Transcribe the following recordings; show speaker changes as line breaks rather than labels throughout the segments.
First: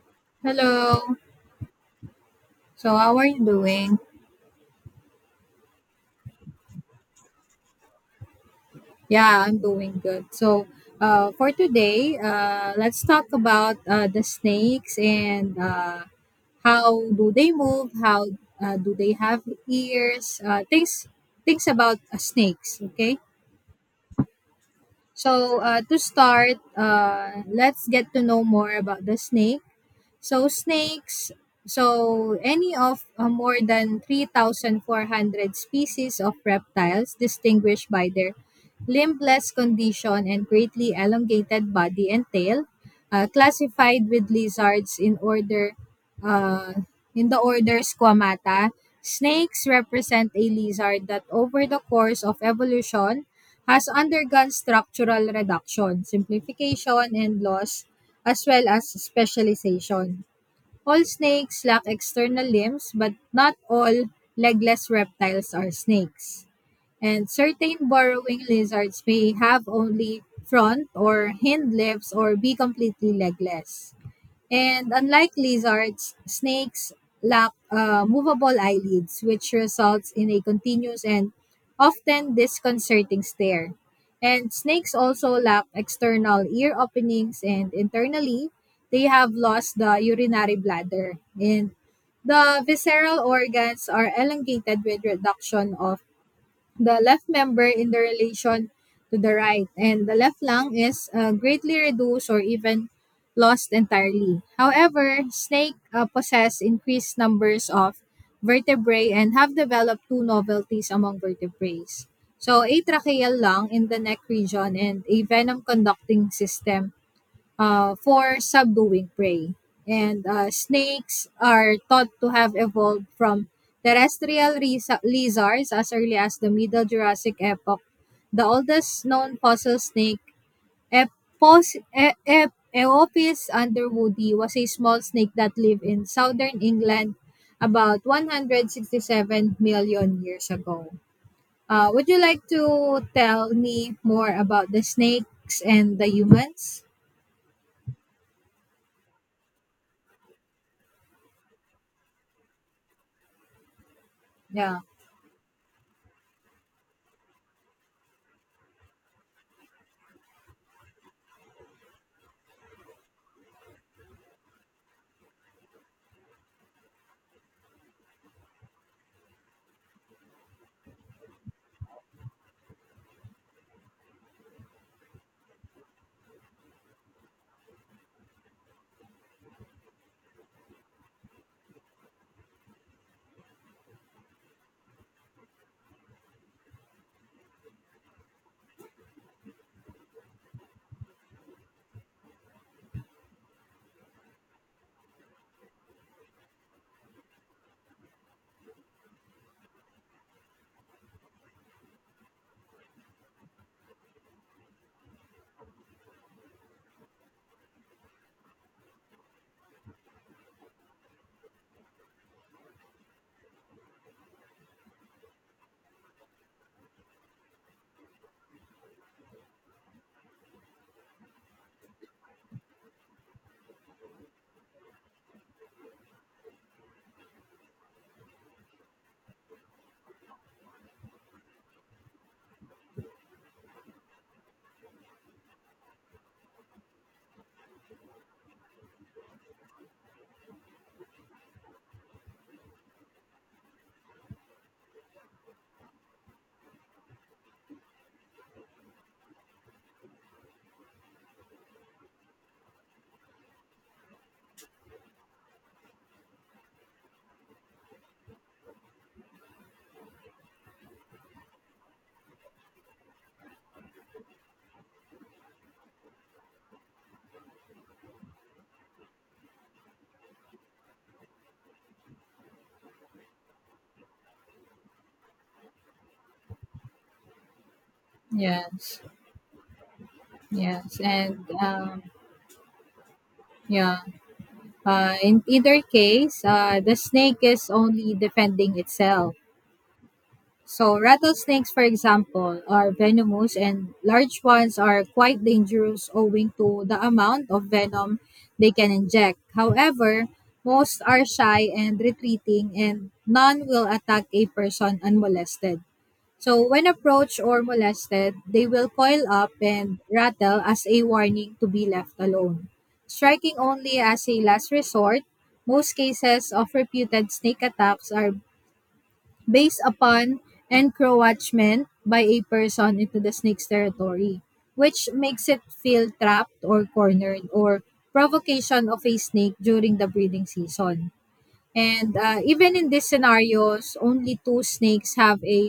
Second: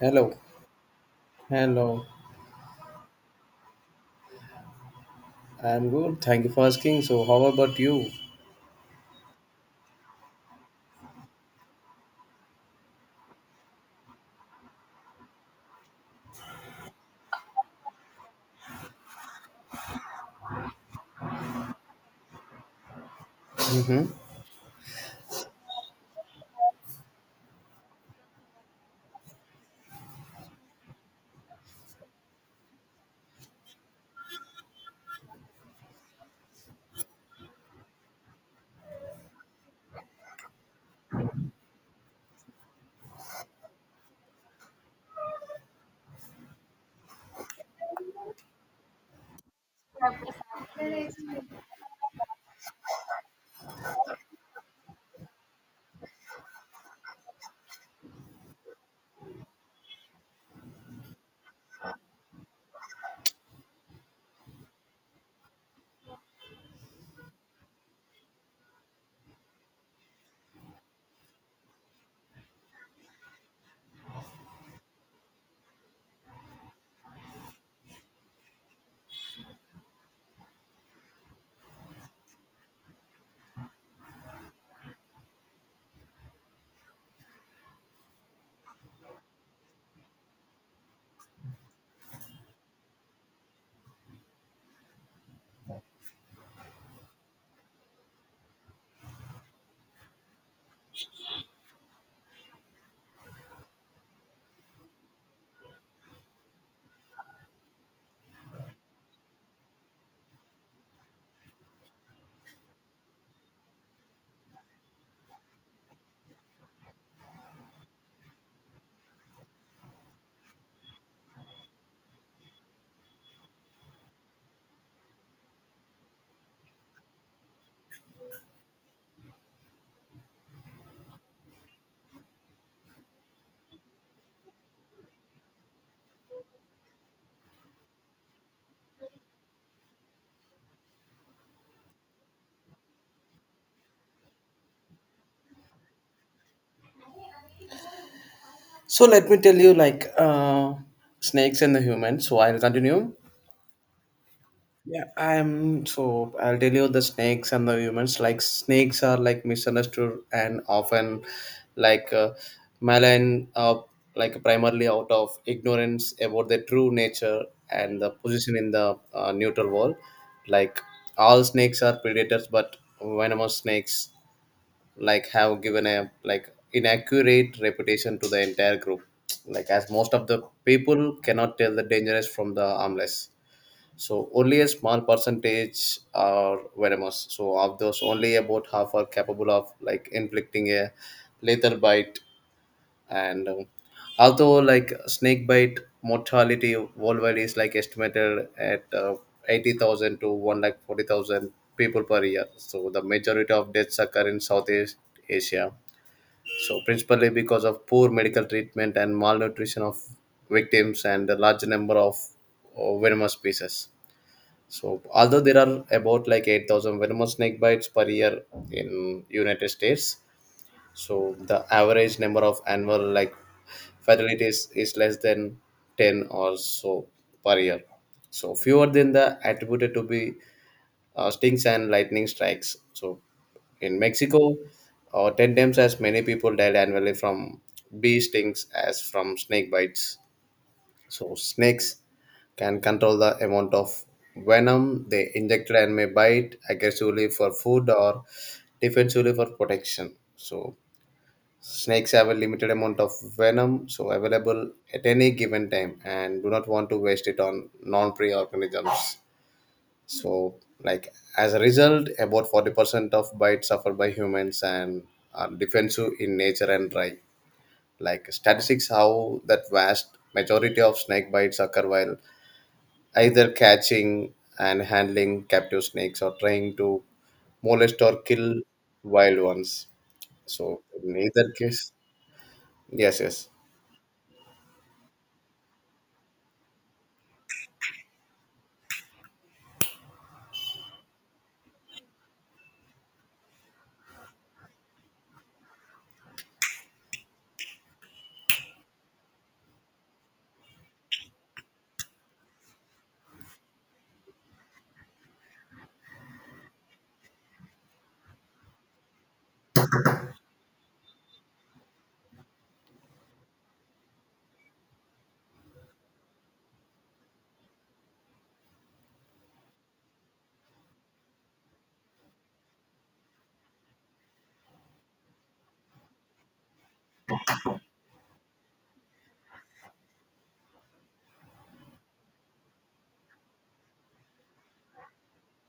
Hello.
Hello.
Hello.
So how are you doing?
I'm good. Thank you for asking. So, how about you?
Yeah, I'm doing good. For today, let's talk about the snakes and how do they move? How do they have ears? Things about snakes. Okay.
Hmm.
So to start, let's get to know more about the snake. So snakes, so any of more than 3,400 species of reptiles distinguished by their limbless condition and greatly elongated body and tail, classified with lizards in order uh, in the order Squamata. Snakes represent a lizard that over the course of evolution has undergone structural reduction, simplification, and loss, as well as specialization. All snakes lack external limbs, but not all legless reptiles are snakes. And certain burrowing lizards may have only front or hind limbs or be completely legless. And unlike lizards, snakes lack movable eyelids, which results in a continuous and often disconcerting stare. And snakes also lack external ear openings, and internally, they have lost the urinary bladder. And the visceral organs are elongated with reduction of the left member in the relation to the right, and the left lung is greatly reduced or even lost entirely. However, snake possess increased numbers of vertebrae and have developed two novelties among vertebrates. So, a tracheal lung in the neck region and a venom conducting system for subduing prey. And snakes are thought to have evolved from terrestrial lizards as early as the Middle Jurassic epoch. The oldest known fossil snake, Eopis underwoodi, was a small snake that lived in southern England about 167 million years ago. Would you like to tell me more about the snakes and the humans?
So, let me tell you snakes and the humans. So, I'll continue.
Yeah.
Yeah, I'm so I'll tell you the snakes and the humans. Like, snakes are like misunderstood and often like uh, malign, like primarily out of ignorance about their true nature and the position in the neutral world. Like, all snakes are predators, but venomous snakes like have given a like inaccurate reputation to the entire group, like as most of the people cannot tell the dangerous from the harmless, so only a small percentage are venomous, so of those only about half are capable of like inflicting a lethal bite. And although like snake bite mortality worldwide is like estimated at 80,000 to 1 like 40,000 people per year, so the majority of deaths occur in southeast asia, so principally because of poor medical treatment and malnutrition of victims and the large number of venomous species. So, although there are about like 8,000 venomous snake bites per year in United States, so the average number of annual like fatalities is less than 10 or so per year. So, fewer than the attributed to be stings and lightning strikes. So in Mexico, 10 times as many people died annually from bee stings as from snake bites. So snakes can control the amount of venom they inject and may bite aggressively for food or defensively for protection. So snakes have a limited amount of venom so available at any given time and do not want to waste it on non-prey organisms, so like as a result, about 40% of bites suffered by humans and are defensive in nature and dry. Like statistics, how that vast majority of snake bites occur while either catching and handling captive snakes or trying to molest or kill
Yes,
wild ones. So,
yes,
in
and
either case, yes, yes.
yeah. In either case, the snake is only defending itself. So rattlesnakes, for example, are venomous, and large ones are quite dangerous owing to the amount of venom they can inject. However, most are shy and retreating, and none will attack a person unmolested. So, when approached or molested, they will coil up and rattle as a warning to be left alone. Striking only as a last resort, most cases of reputed snake attacks are based upon encroachment by a person into the snake's territory, which makes it feel trapped or cornered or provocation of a snake during the breeding season. And even in these scenarios, only two snakes have a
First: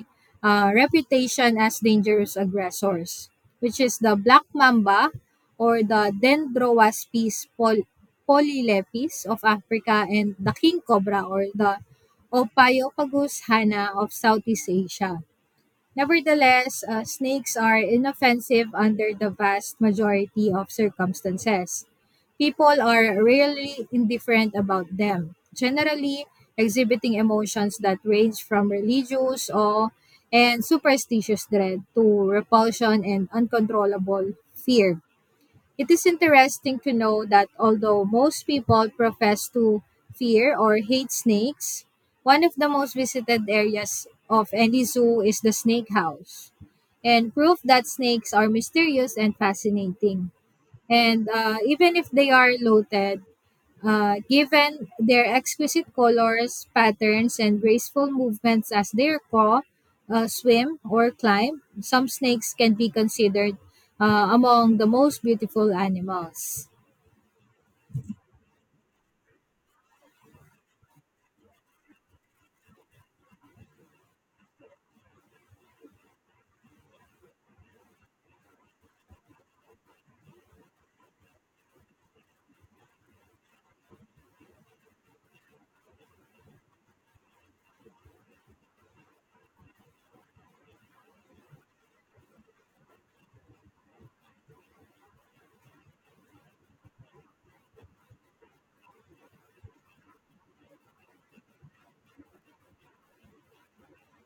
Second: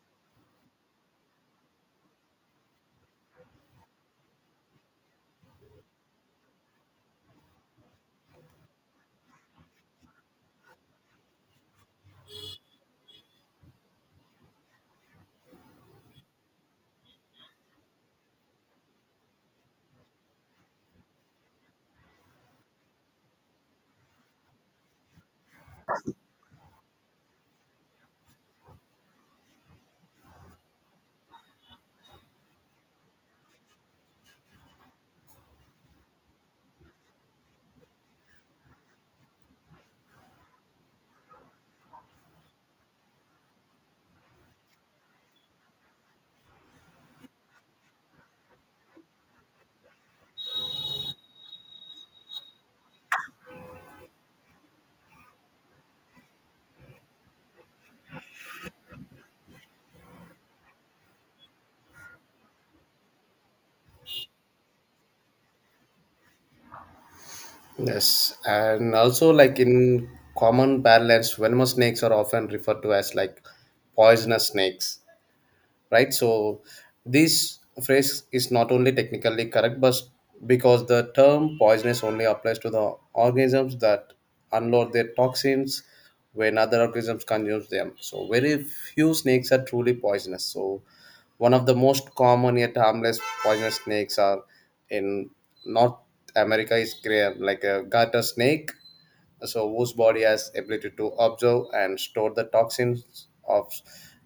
reputation as dangerous aggressors, which is the black mamba or the polylepis of Africa and the king cobra or the Ophiophagus hana of Southeast Asia. Nevertheless, snakes are inoffensive under the vast majority of circumstances. People are rarely indifferent about them, generally exhibiting emotions that range from religious awe and superstitious dread to repulsion and uncontrollable fear. It is interesting to know that although most people profess to fear or hate snakes, one of the most visited areas of any zoo is the snake house, and proof that snakes are mysterious and fascinating. And even if they are loaded, given their exquisite colors, patterns, and graceful movements as they crawl, swim, or climb, some snakes can be considered among the most beautiful animals.
Yes, and also like in common parlance, venomous snakes are often referred to as like poisonous snakes. Right. So this phrase is not only technically correct, but because the term poisonous only applies to the organisms that unload their toxins when other organisms consume them, so very few snakes are truly poisonous. So one of the most common yet harmless poisonous snakes are in north america is gray like a garter snake, so whose body has ability to absorb and store the toxins of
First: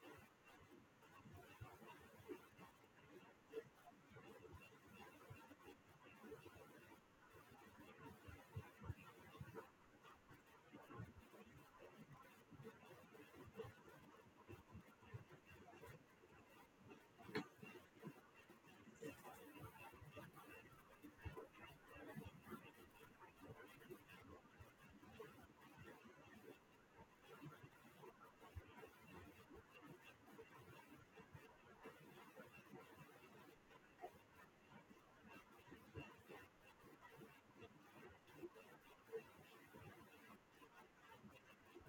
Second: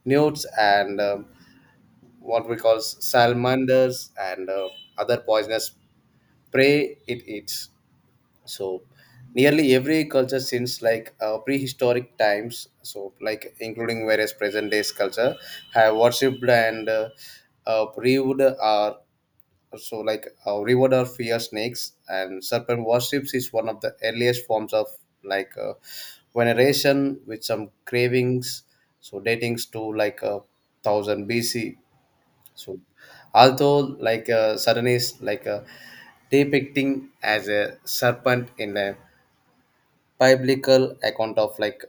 newts, and what we call salamanders, and other poisonous prey it eats. So nearly every culture since prehistoric times, so like including various present days culture have worshipped and uh, revered our revered our fear snakes, and serpent worships is one of the earliest forms of like uh, veneration, with some cravings so datings to like 1000 BC. So, although Saturn is depicting as a serpent in a biblical account of like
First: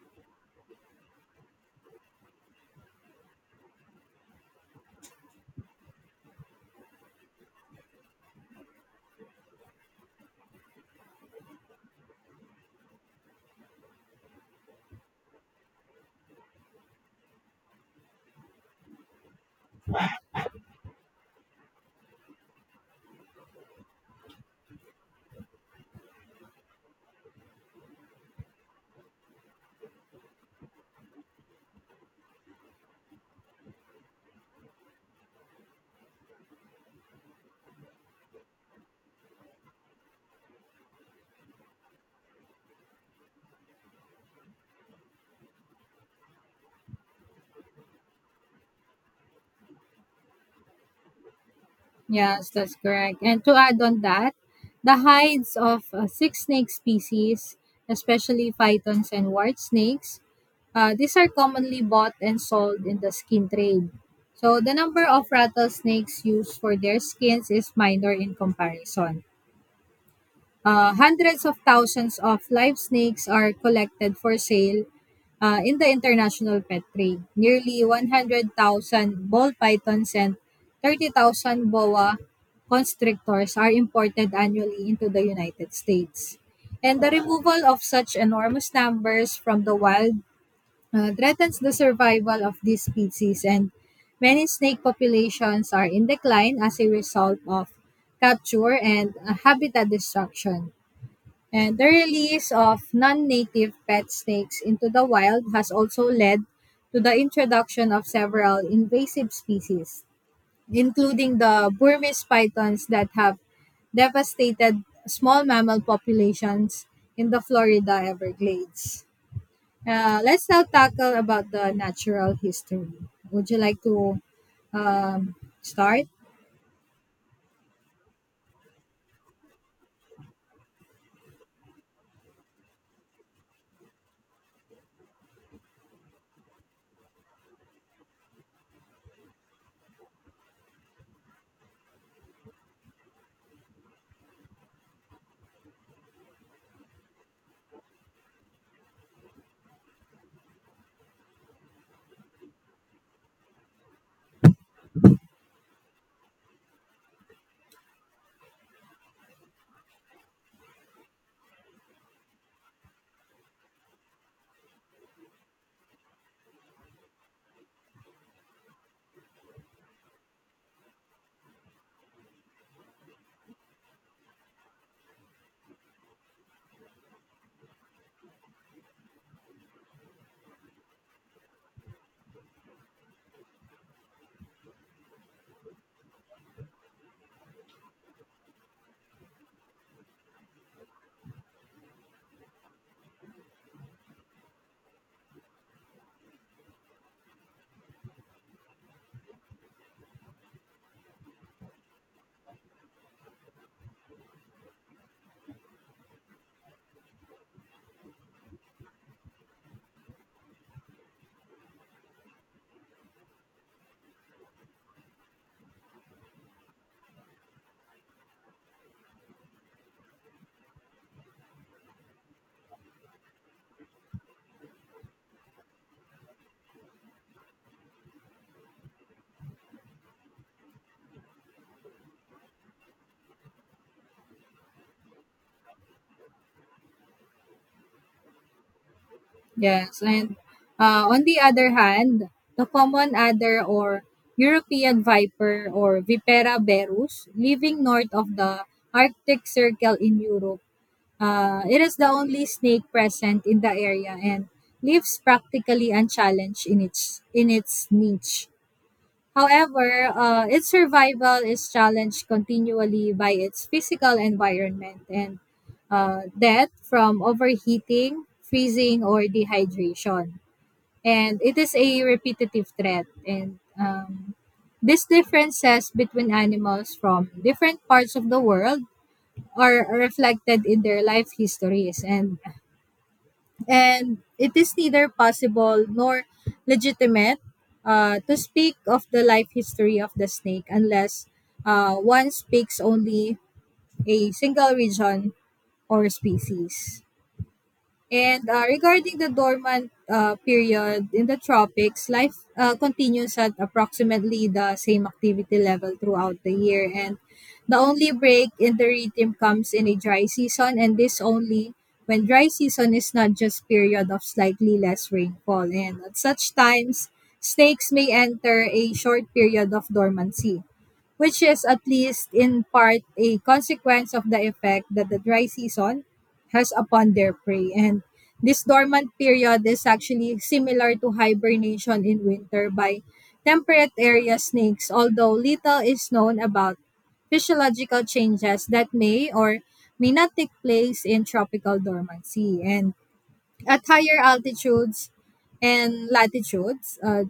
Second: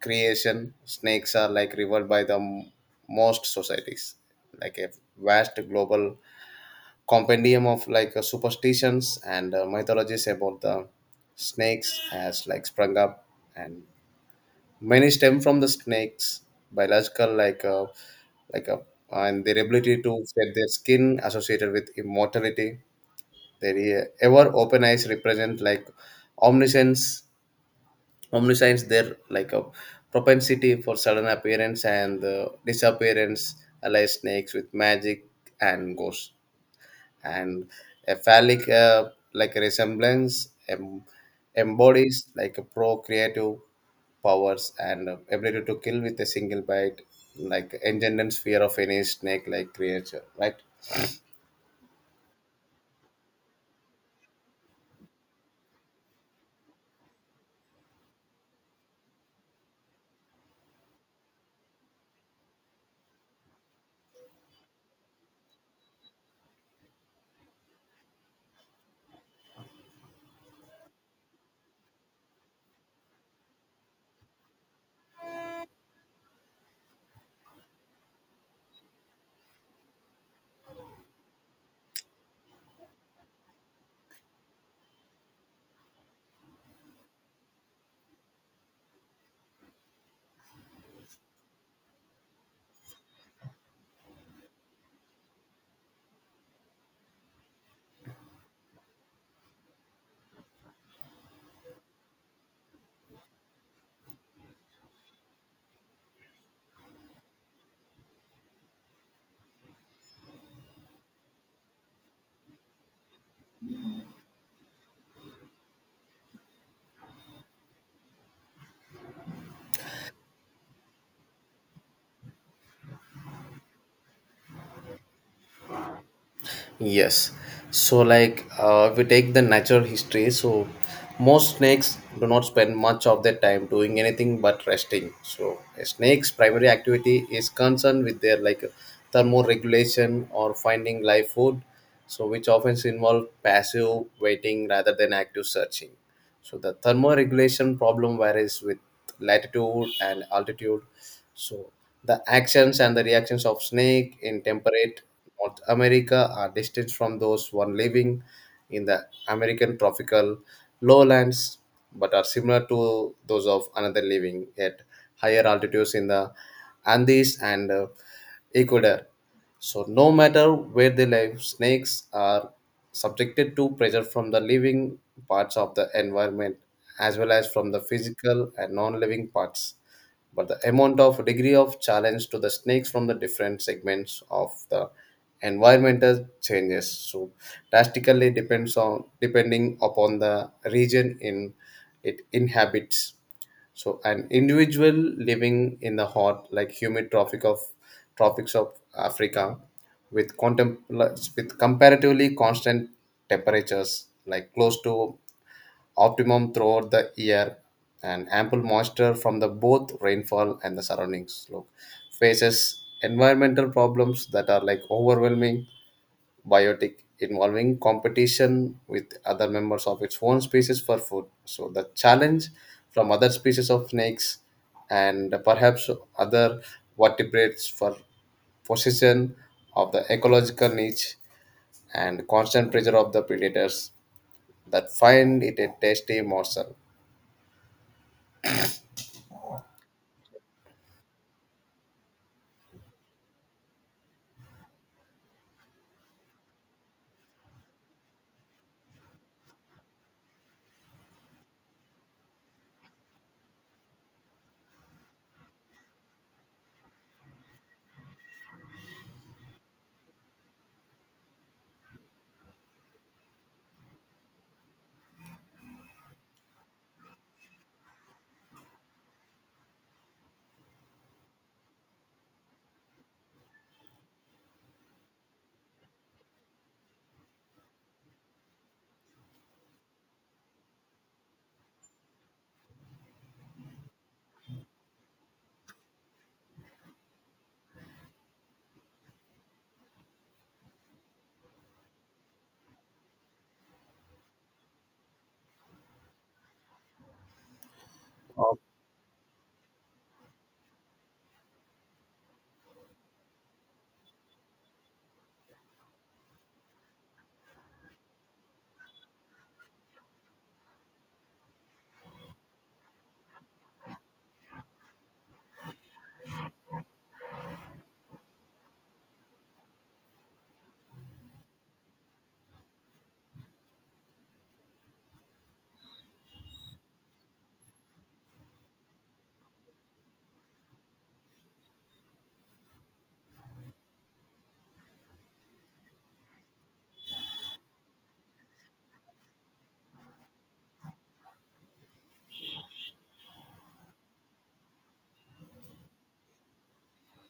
creation, snakes are like revered by the most societies. Like a vast global compendium of superstitions and mythologies about the snakes has like sprung up. And many stem from the snakes, biological like a, and their ability to shed their skin associated with immortality. Their ever open eyes represent like omniscience, omniscience. Their like a propensity for sudden appearance and disappearance, allies snakes with magic and ghosts, and a phallic like resemblance embodies like a pro powers and ability to kill with a single bite, like engenders fear of any snake like creature, right?
Yes, that's correct. And to add on that, the hides of six snake species, especially pythons and white snakes, these are commonly bought and sold in the skin trade. So the number of rattlesnakes used for their skins is minor in comparison. Hundreds of thousands of live snakes are collected for sale in the international pet trade. Nearly 100,000 ball pythons and 30,000 boa constrictors are imported annually into the United States. And the removal of such enormous numbers from the wild threatens the survival of these species, and many snake populations are in decline as a result of capture and habitat destruction. And the release of non native pet snakes into the wild has also led to the introduction of several invasive species, including the Burmese pythons that have devastated small mammal populations in the Florida Everglades. Let's now tackle about the natural history. Would you like to um, start?
Yes. So, like, if we take the natural history, so most snakes do not spend much of their time doing anything but resting. So, a snake's primary activity is concerned with their like thermoregulation or finding live food, so which often involve passive waiting rather than active searching. So, the thermoregulation problem varies with latitude and altitude. So, the actions and the reactions of snake in temperate North America are distinct from those one living in the American tropical lowlands, but are similar to those of another living at higher altitudes in the Andes and Ecuador. So, no matter where they live, snakes are subjected to pressure from the living parts of the environment as well as from the physical and non living parts, but the amount of degree of challenge to the snakes from the different segments of the environmental changes so drastically depends on depending upon the region in it inhabits. So an individual living in the hot like humid tropics of africa with comparatively constant temperatures like close to optimum throughout the year, and ample moisture from the both rainfall and the surrounding slope, faces environmental problems that are like overwhelming biotic, involving competition with other members of its own species for food, so the challenge from other species of snakes and perhaps other vertebrates for possession of the ecological niche, and constant pressure of the predators that find it a tasty morsel.
Yes, and on the other hand, the common adder or European viper or Vipera berus living north of the Arctic Circle in Europe. It is the only snake present in the area and lives practically unchallenged in its niche. However, its survival is challenged continually by its physical environment and death from overheating, freezing, or dehydration. And it is a repetitive threat. And these differences between animals from different parts of the world are reflected in their life histories. And it is neither possible nor legitimate to speak of the life history of the snake unless one speaks only a single region or species. And
Okay.
regarding the dormant period in the tropics, life continues at approximately the same activity level throughout the year. And the only break in the rhythm comes in a dry season, and this only when dry season is not just period of slightly less rainfall. And at such times, snakes may enter a short period of dormancy which is at least in part a consequence of the effect that the dry season has upon their prey. And this dormant period is actually similar to hibernation in winter by temperate area snakes, although little is known about physiological changes that may or may not take place in tropical dormancy. And at higher altitudes and latitudes,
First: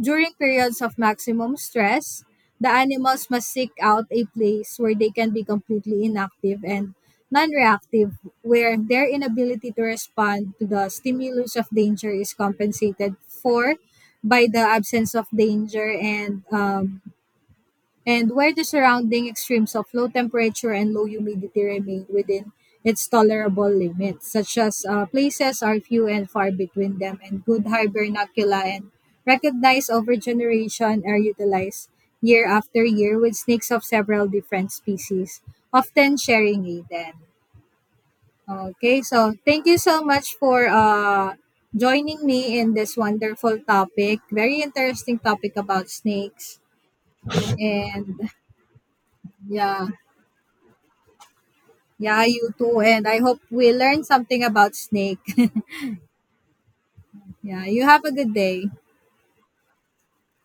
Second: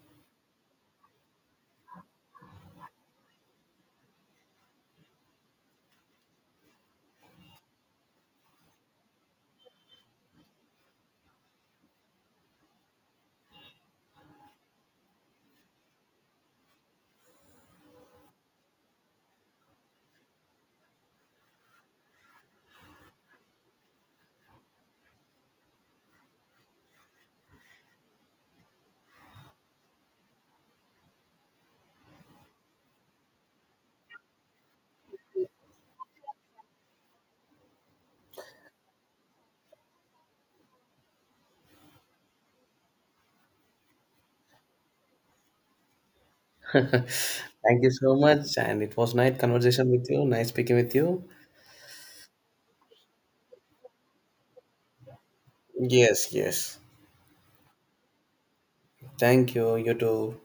during periods of maximum stress, the animals must seek out a place where they can be completely inactive and non reactive, where their inability to respond to the stimulus of danger is compensated for by the absence of danger and where the surrounding extremes of low temperature and low humidity remain within its tolerable limits, such as places are few and far between them, and good hibernacula and recognized over generation are utilized year after year with snakes of several different species, often sharing a den. Okay, so thank you so much for joining me in this wonderful topic. Very interesting topic about snakes.
Thank you
And
so much. And it was nice
yeah,
conversation with you. Nice speaking with you.
yeah, you too. And I hope we learned something about snake.
Yes, yes.
Yeah, you have a good day.
Thank you. You too.